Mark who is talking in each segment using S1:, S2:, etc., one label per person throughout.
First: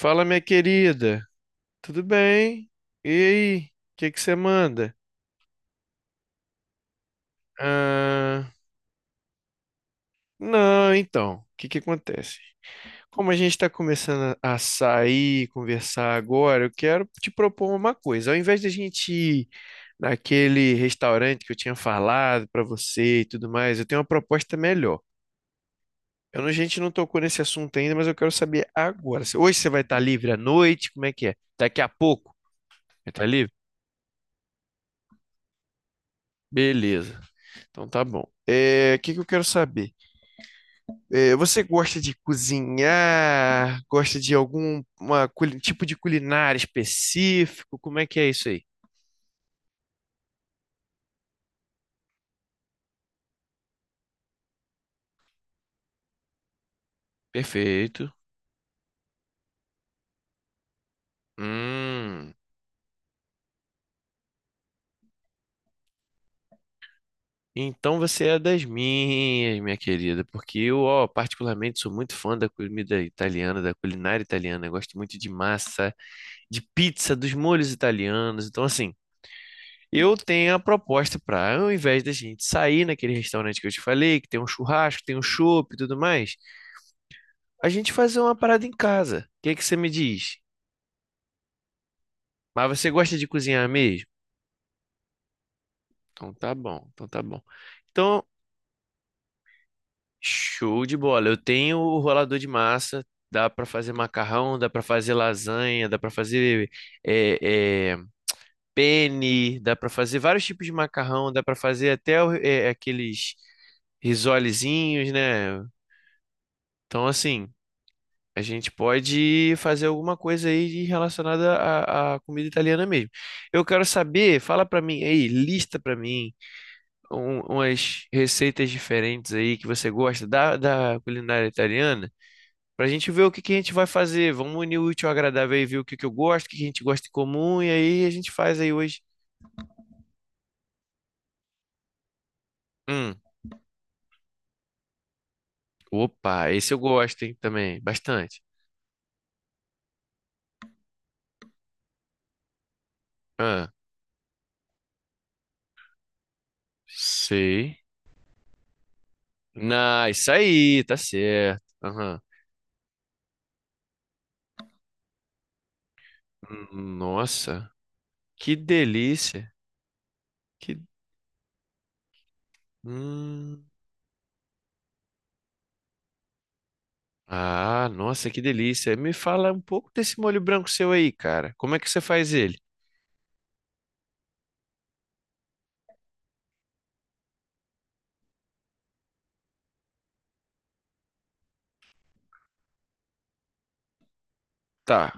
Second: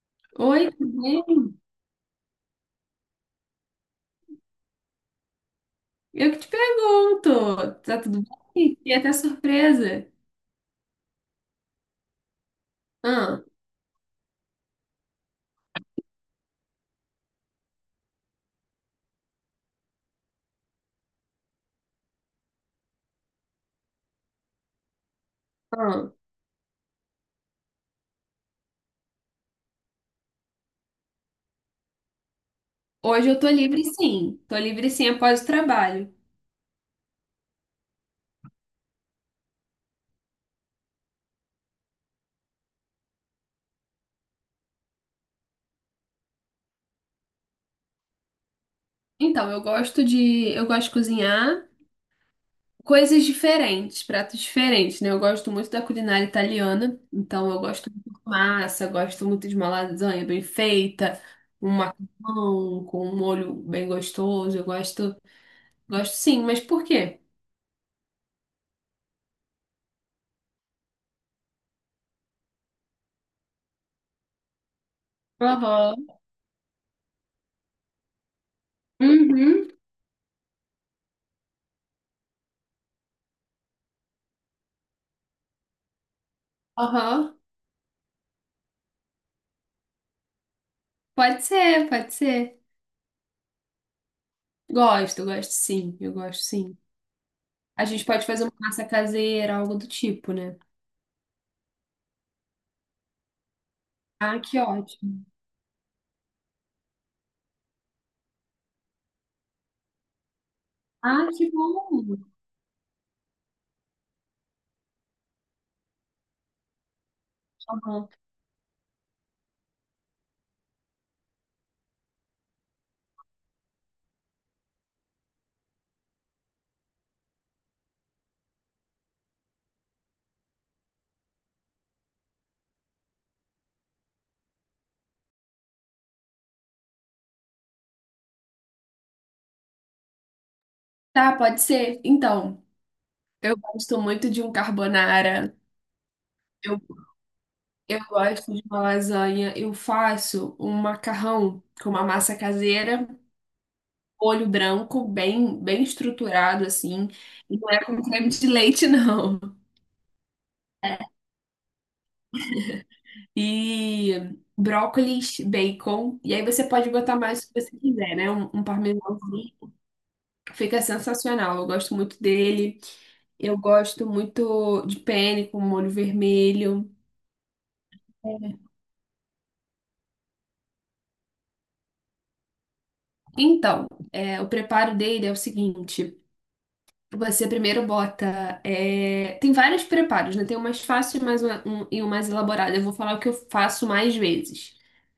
S1: Fala, minha
S2: Oi, tudo bem?
S1: querida. Tudo bem? E aí? O que que você manda?
S2: Eu que te pergunto. Tá tudo
S1: Ah,
S2: bem? E até surpresa.
S1: não, então, o que que acontece? Como a
S2: Ah,
S1: gente está começando a sair, conversar agora, eu quero te propor uma coisa. Ao invés de a gente ir naquele restaurante que eu tinha falado para você e tudo mais, eu tenho uma proposta melhor.
S2: ah.
S1: Eu não- A gente não tocou nesse assunto ainda, mas eu quero saber agora. Hoje você vai estar livre à noite? Como é que é? Daqui a pouco? Vai estar
S2: Hoje eu tô
S1: livre?
S2: livre sim. Tô livre sim após o trabalho.
S1: Beleza. Então tá bom. É, o que que eu quero saber? É, você gosta de cozinhar? Gosta de tipo de culinária específico? Como é que é isso aí?
S2: Então, eu gosto de cozinhar coisas diferentes, pratos diferentes, né? Eu gosto muito da culinária italiana, então eu gosto
S1: Perfeito.
S2: muito de massa, gosto muito de uma lasanha bem feita, um
S1: Hum,
S2: macarrão com um molho bem gostoso. Eu gosto, gosto sim, mas por quê?
S1: então você é das minhas, minha querida, porque eu, ó, particularmente sou muito fã da comida italiana, da culinária italiana. Eu gosto muito de massa,
S2: Aham.
S1: de pizza, dos molhos italianos. Então, assim,
S2: Uhum.
S1: eu tenho a proposta para, ao invés da gente sair naquele restaurante que eu te falei, que tem um churrasco, tem um chopp e tudo mais,
S2: Aham.
S1: a gente fazer uma parada em casa. O que é que você me diz?
S2: Pode ser, pode ser.
S1: Mas você gosta de cozinhar mesmo?
S2: Gosto, gosto sim, eu
S1: Então
S2: gosto
S1: tá
S2: sim.
S1: bom, então tá bom.
S2: A gente
S1: Então,
S2: pode fazer uma massa caseira, algo do tipo, né?
S1: show de bola. Eu tenho o rolador de massa, dá para fazer
S2: Ah, que
S1: macarrão, dá para fazer
S2: ótimo.
S1: lasanha, dá para fazer é, é, penne, dá para fazer vários tipos de
S2: Ah,
S1: macarrão, dá
S2: que
S1: para fazer
S2: bom.
S1: aqueles risolezinhos, né? Então, assim.
S2: Tá, bom.
S1: A gente pode fazer alguma coisa aí relacionada à comida italiana mesmo. Eu quero saber, fala pra mim aí, lista pra mim umas receitas diferentes aí que você gosta da culinária italiana, pra gente ver o que que a gente vai fazer. Vamos unir o útil ao agradável e ver o que que eu gosto, o que que a gente gosta em comum, e aí a gente faz aí hoje.
S2: Tá, pode ser. Então,
S1: Hum,
S2: eu gosto muito de um carbonara.
S1: Opa, esse eu
S2: Eu,
S1: gosto, hein, também,
S2: eu
S1: bastante.
S2: gosto de uma lasanha. Eu faço um macarrão com uma massa caseira,
S1: Ah,
S2: molho branco, bem, bem estruturado assim. E não
S1: sei.
S2: é com creme de leite, não.
S1: Na, isso aí, tá certo. Aham.
S2: E brócolis, bacon. E aí você pode botar mais o que você
S1: Nossa.
S2: quiser, né? Um,
S1: Que
S2: um
S1: delícia.
S2: parmesãozinho.
S1: Que...
S2: Fica sensacional. Eu gosto muito dele. Eu
S1: Hum.
S2: gosto muito de penne com molho vermelho.
S1: Ah, nossa, que delícia. Me fala um pouco desse molho branco seu aí, cara. Como é que você faz ele?
S2: Então, o preparo dele é o seguinte. Você primeiro bota. Tem vários preparos, né? Tem o mais fácil e mais um, e o mais elaborado. Eu vou falar o que eu faço mais vezes.
S1: Tá,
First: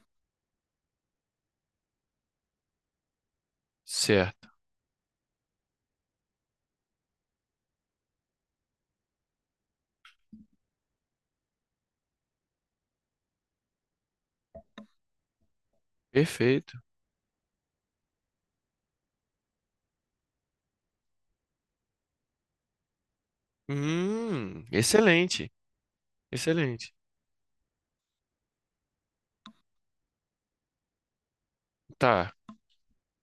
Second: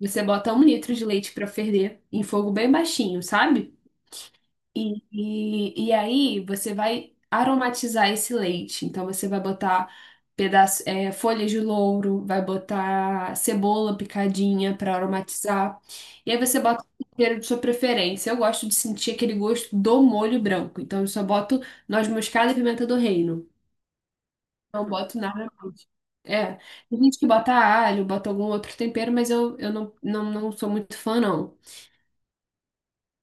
S2: Você bota um litro de leite para ferver em fogo bem baixinho, sabe?
S1: certo.
S2: E aí você vai aromatizar esse leite. Então você vai botar folhas de louro, vai botar cebola picadinha para aromatizar. E aí você
S1: Perfeito.
S2: bota o tempero de sua preferência. Eu gosto de sentir aquele gosto do molho branco. Então eu só boto noz moscada e pimenta do reino. Não boto nada
S1: Excelente.
S2: mais. É,
S1: Excelente.
S2: tem gente que bota alho, bota algum outro tempero, mas eu não, não, não sou muito fã, não.
S1: Tá.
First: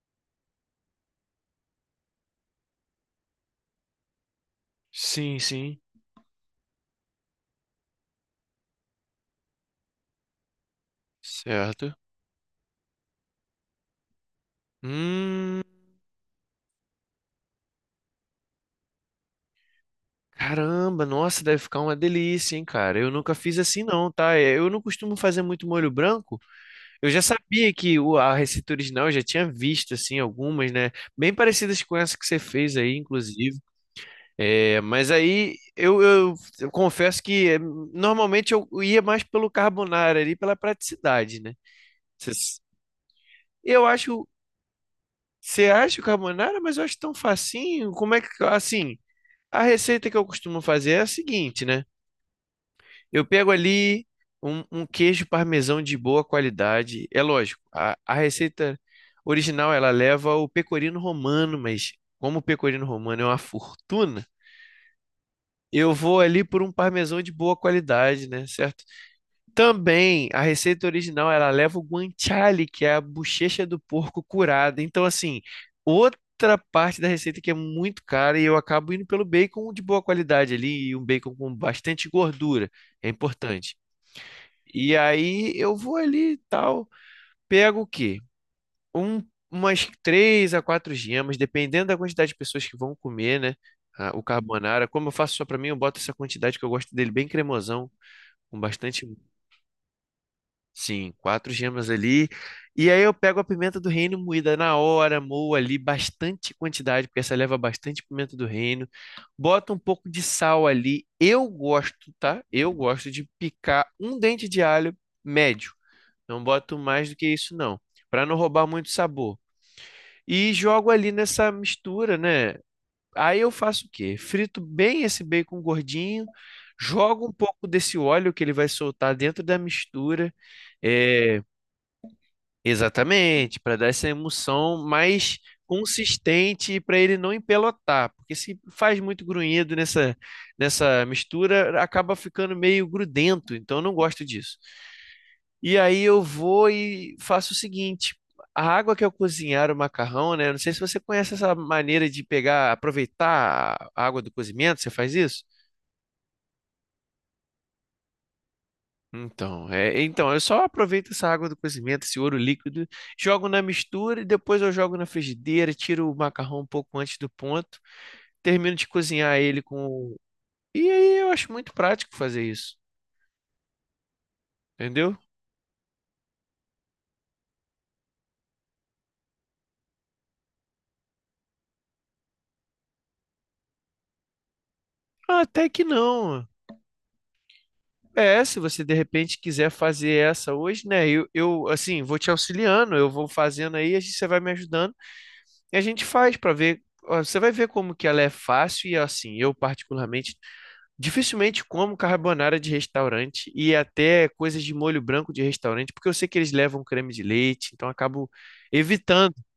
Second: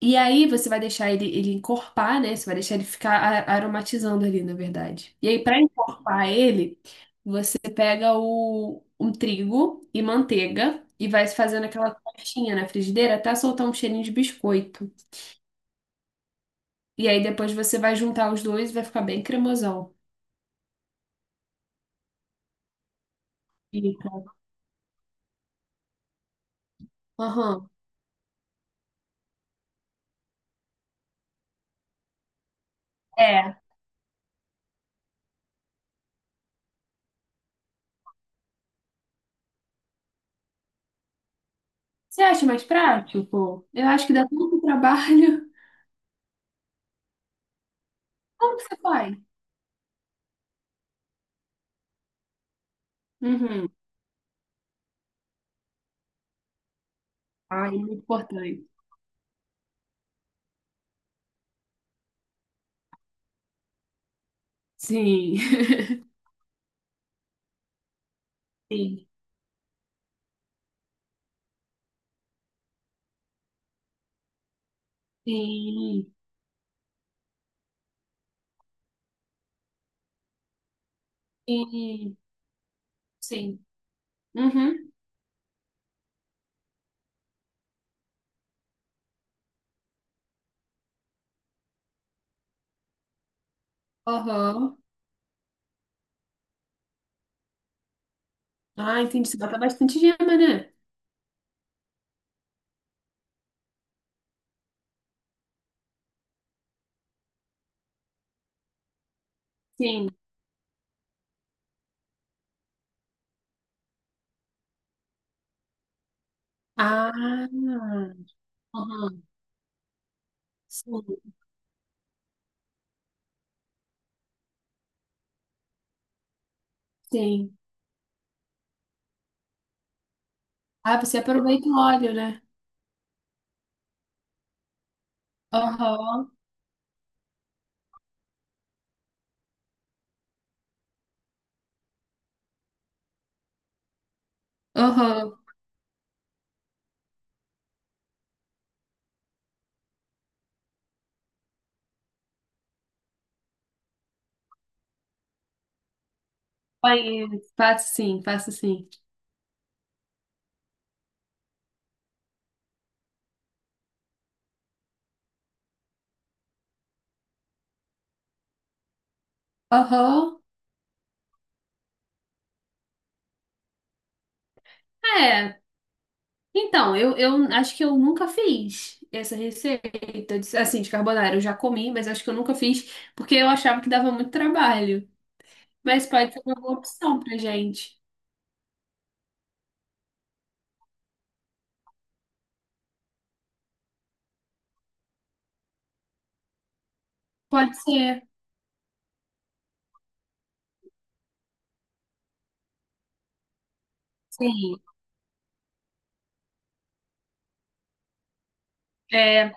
S2: E aí você vai deixar ele encorpar, né? Você vai deixar ele ficar aromatizando ali, na verdade. E
S1: Sim,
S2: aí, para
S1: sim.
S2: encorpar ele, você pega um trigo e manteiga e vai fazendo aquela
S1: Certo.
S2: crostinha na frigideira até soltar um cheirinho de biscoito.
S1: Hum,
S2: E aí depois você vai juntar os dois e vai ficar bem cremosão.
S1: Caramba, nossa, deve ficar uma delícia, hein, cara. Eu nunca fiz assim
S2: Fica.
S1: não, tá? Eu não costumo fazer muito molho branco. Eu já
S2: Aham.
S1: sabia que a receita original, eu já tinha visto, assim, algumas, né? Bem parecidas com essa que você fez aí, inclusive.
S2: É.
S1: É, mas aí, eu confesso que normalmente eu ia mais pelo carbonara ali, pela praticidade, né?
S2: Você
S1: Cê
S2: acha mais prático?
S1: Eu
S2: Eu acho que dá
S1: acho...
S2: tanto trabalho.
S1: Você acha o carbonara, mas eu acho tão facinho. Como é que...
S2: Como que você
S1: Assim,
S2: faz?
S1: a receita que eu costumo fazer é a seguinte, né? Eu pego
S2: Uhum.
S1: ali um queijo parmesão de boa qualidade. É lógico,
S2: Ah, é muito
S1: a
S2: importante.
S1: receita original ela leva o pecorino romano, mas como o pecorino romano é uma fortuna,
S2: Sim.
S1: eu vou ali por um parmesão de boa qualidade, né? Certo?
S2: Sim.
S1: Também a receita original ela leva o guanciale, que é a bochecha do porco curada. Então, assim,
S2: Sim.
S1: outra parte da receita que é muito cara e eu acabo indo pelo bacon de boa qualidade ali, e um bacon com bastante
S2: Sim.
S1: gordura. É
S2: Sim.
S1: importante.
S2: Uhum.
S1: E aí eu vou ali e tal, pego o quê? Um, Umas três a quatro gemas, dependendo da quantidade de pessoas que vão comer, né? Ah, o
S2: Aham.
S1: carbonara, como eu faço só pra mim, eu boto essa quantidade que eu gosto dele bem cremosão, com
S2: Ah,
S1: bastante,
S2: entendi. Você bota bastante gema, né?
S1: sim, quatro gemas ali. E aí eu pego a pimenta do reino moída na hora, moo ali bastante quantidade, porque essa leva bastante pimenta do reino. Bota um pouco
S2: Sim.
S1: de sal ali. Eu gosto, tá? Eu gosto de picar um dente de alho médio. Não boto mais do que
S2: Ah.
S1: isso, não, para não roubar muito
S2: Aham.
S1: sabor. E jogo ali
S2: Sim.
S1: nessa mistura, né? Aí eu faço o quê? Frito bem esse bacon gordinho, jogo um
S2: Sim.
S1: pouco desse óleo que ele vai soltar dentro da mistura,
S2: Ah, você
S1: é,
S2: aproveita o óleo, né?
S1: exatamente, para dar essa emulsão mais
S2: Aham.
S1: consistente para ele não empelotar, porque se faz muito grunhido nessa mistura, acaba ficando meio grudento, então eu não gosto disso.
S2: Aham.
S1: E aí eu vou e faço o seguinte: a água que eu cozinhar o macarrão, né? Não sei se você conhece essa maneira de pegar, aproveitar a água do cozimento, você faz isso?
S2: Conheço. Faço sim, faço sim.
S1: Então, é, então, eu só aproveito essa água do cozimento, esse ouro líquido, jogo na mistura e depois eu jogo na frigideira, tiro o macarrão um pouco antes do ponto, termino de cozinhar ele com.
S2: Aham.
S1: E aí eu acho muito prático fazer isso, entendeu?
S2: É. Então, eu acho que eu nunca fiz essa receita, assim, de carbonara. Eu já comi, mas acho que eu nunca fiz, porque eu achava que dava muito trabalho.
S1: Ah, até que
S2: Mas pode ser
S1: não.
S2: uma boa opção pra gente.
S1: É, se você de repente quiser fazer essa hoje, né? Eu assim, vou te auxiliando, eu vou fazendo aí, a gente, você vai me ajudando e a gente faz para ver. Ó, você vai ver
S2: Pode
S1: como que ela
S2: ser.
S1: é fácil e assim, eu particularmente dificilmente como carbonara de restaurante e até coisas de
S2: Sim.
S1: molho branco de restaurante, porque eu sei que eles levam creme de leite, então eu acabo evitando.
S2: é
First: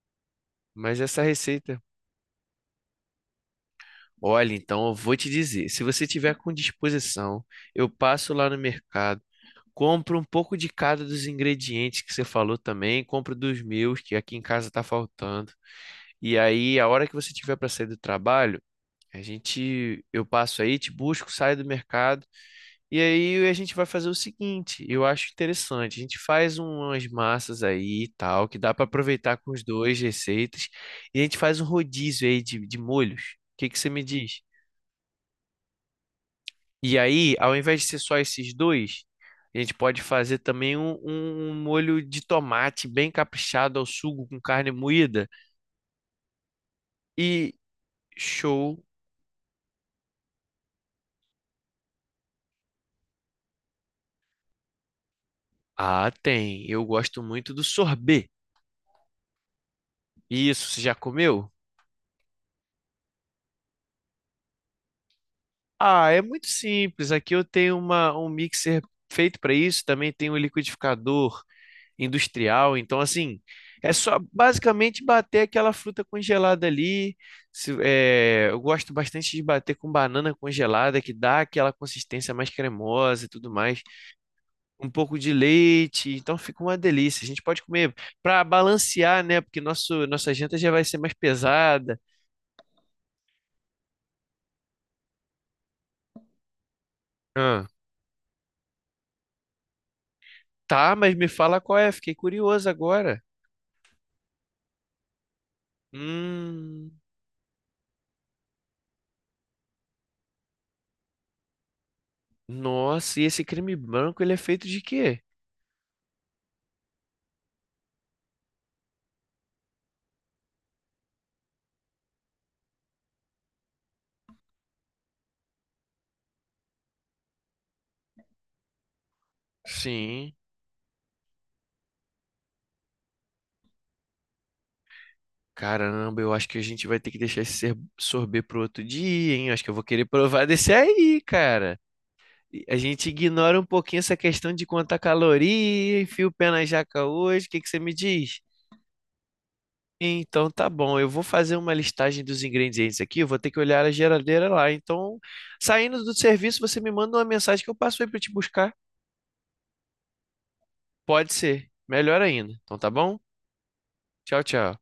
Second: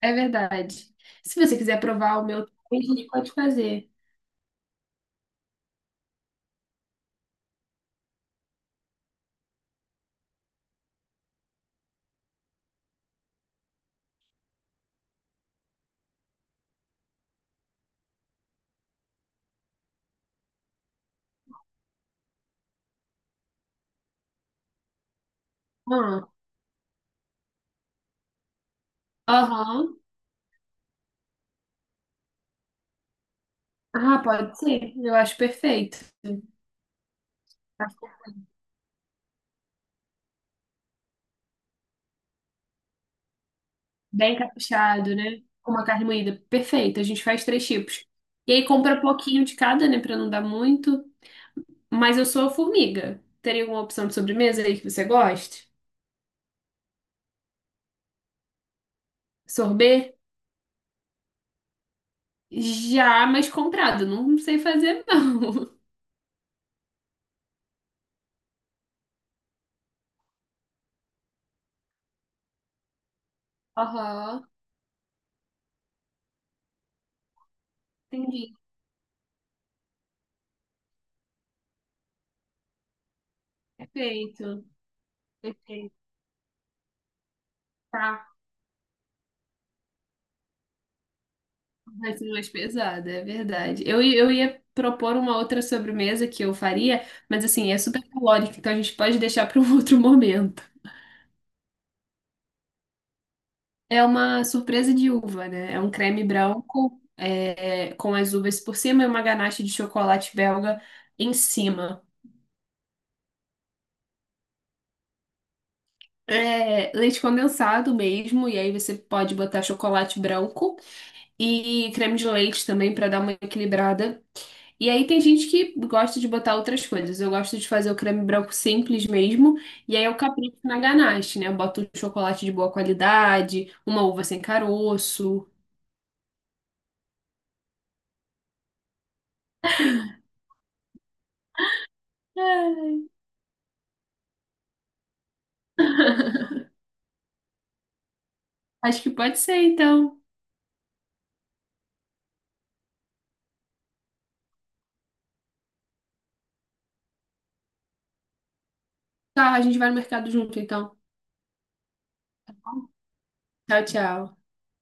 S2: É verdade.
S1: Mas essa
S2: Se você quiser
S1: receita...
S2: provar o meu, a gente pode fazer.
S1: Olha, então eu vou te dizer, se você tiver com disposição, eu passo lá no mercado, compro um pouco de cada dos ingredientes que você falou também, compro dos meus, que aqui em casa tá faltando. E aí, a hora que você tiver para sair do trabalho, a gente, eu passo aí, te busco, saio do mercado, e aí a gente vai fazer o seguinte, eu acho interessante, a gente
S2: Ah,
S1: faz umas massas aí e tal, que dá para aproveitar com os
S2: aham.
S1: dois receitas, e a gente faz um rodízio aí de molhos. O que que você me
S2: Ah,
S1: diz?
S2: pode ser. Eu acho perfeito.
S1: E aí, ao invés
S2: Tá.
S1: de ser só esses dois, a gente pode fazer também um molho de tomate bem caprichado ao sugo
S2: Bem
S1: com carne
S2: caprichado,
S1: moída.
S2: né? Com uma carne moída. Perfeito. A gente faz
S1: E
S2: três tipos. E aí
S1: show!
S2: compra pouquinho de cada, né? Pra não dar muito. Mas eu sou formiga. Teria alguma opção de sobremesa aí que você goste?
S1: Ah, tem. Eu gosto muito do sorbet.
S2: Sorbet?
S1: Isso, você já comeu?
S2: Já, mas comprado. Não sei fazer, não.
S1: Ah, é muito simples. Aqui eu tenho um mixer feito para isso. Também tem um liquidificador industrial. Então, assim, é só
S2: Aham.
S1: basicamente bater aquela fruta congelada ali.
S2: Entendi.
S1: Eu gosto bastante de bater com banana congelada, que dá aquela consistência mais cremosa e tudo mais.
S2: Perfeito.
S1: Um pouco de
S2: Perfeito.
S1: leite, então fica uma delícia. A gente pode comer
S2: Tá.
S1: para balancear, né? Porque nossa janta já vai ser mais pesada.
S2: Vai ser mais pesada, é verdade. Eu ia propor uma outra sobremesa que eu faria, mas
S1: Ah,
S2: assim, é super calórica, então a gente pode deixar para um outro momento.
S1: tá, mas me fala qual é, fiquei curioso agora.
S2: É uma surpresa de uva, né? É um creme
S1: Hum,
S2: branco, com as uvas por cima e uma ganache de chocolate belga em cima.
S1: nossa, e esse creme branco, ele é feito de quê?
S2: É leite condensado mesmo, e aí você pode botar chocolate branco e creme de leite também para dar uma equilibrada. E aí tem gente que gosta de botar outras coisas. Eu gosto de fazer o creme branco simples mesmo, e aí eu
S1: Sim.
S2: capricho na ganache, né? Eu boto um chocolate de boa qualidade, uma uva sem caroço.
S1: Caramba, eu acho que a gente vai ter que deixar esse sorbet pro outro dia, hein? Eu acho que eu vou querer provar desse aí, cara. E a
S2: É,
S1: gente ignora um pouquinho essa questão de contar caloria, enfia o pé na jaca hoje. O que que você me diz?
S2: acho que pode ser, então.
S1: Então tá bom, eu vou fazer uma listagem dos ingredientes aqui, eu vou ter que olhar a geladeira lá. Então, saindo do serviço, você me manda uma mensagem que eu passo aí pra te buscar.
S2: Tá, a gente vai no mercado junto, então.
S1: Pode ser, melhor ainda. Então tá bom?
S2: Tchau, tchau.
S1: Tchau, tchau.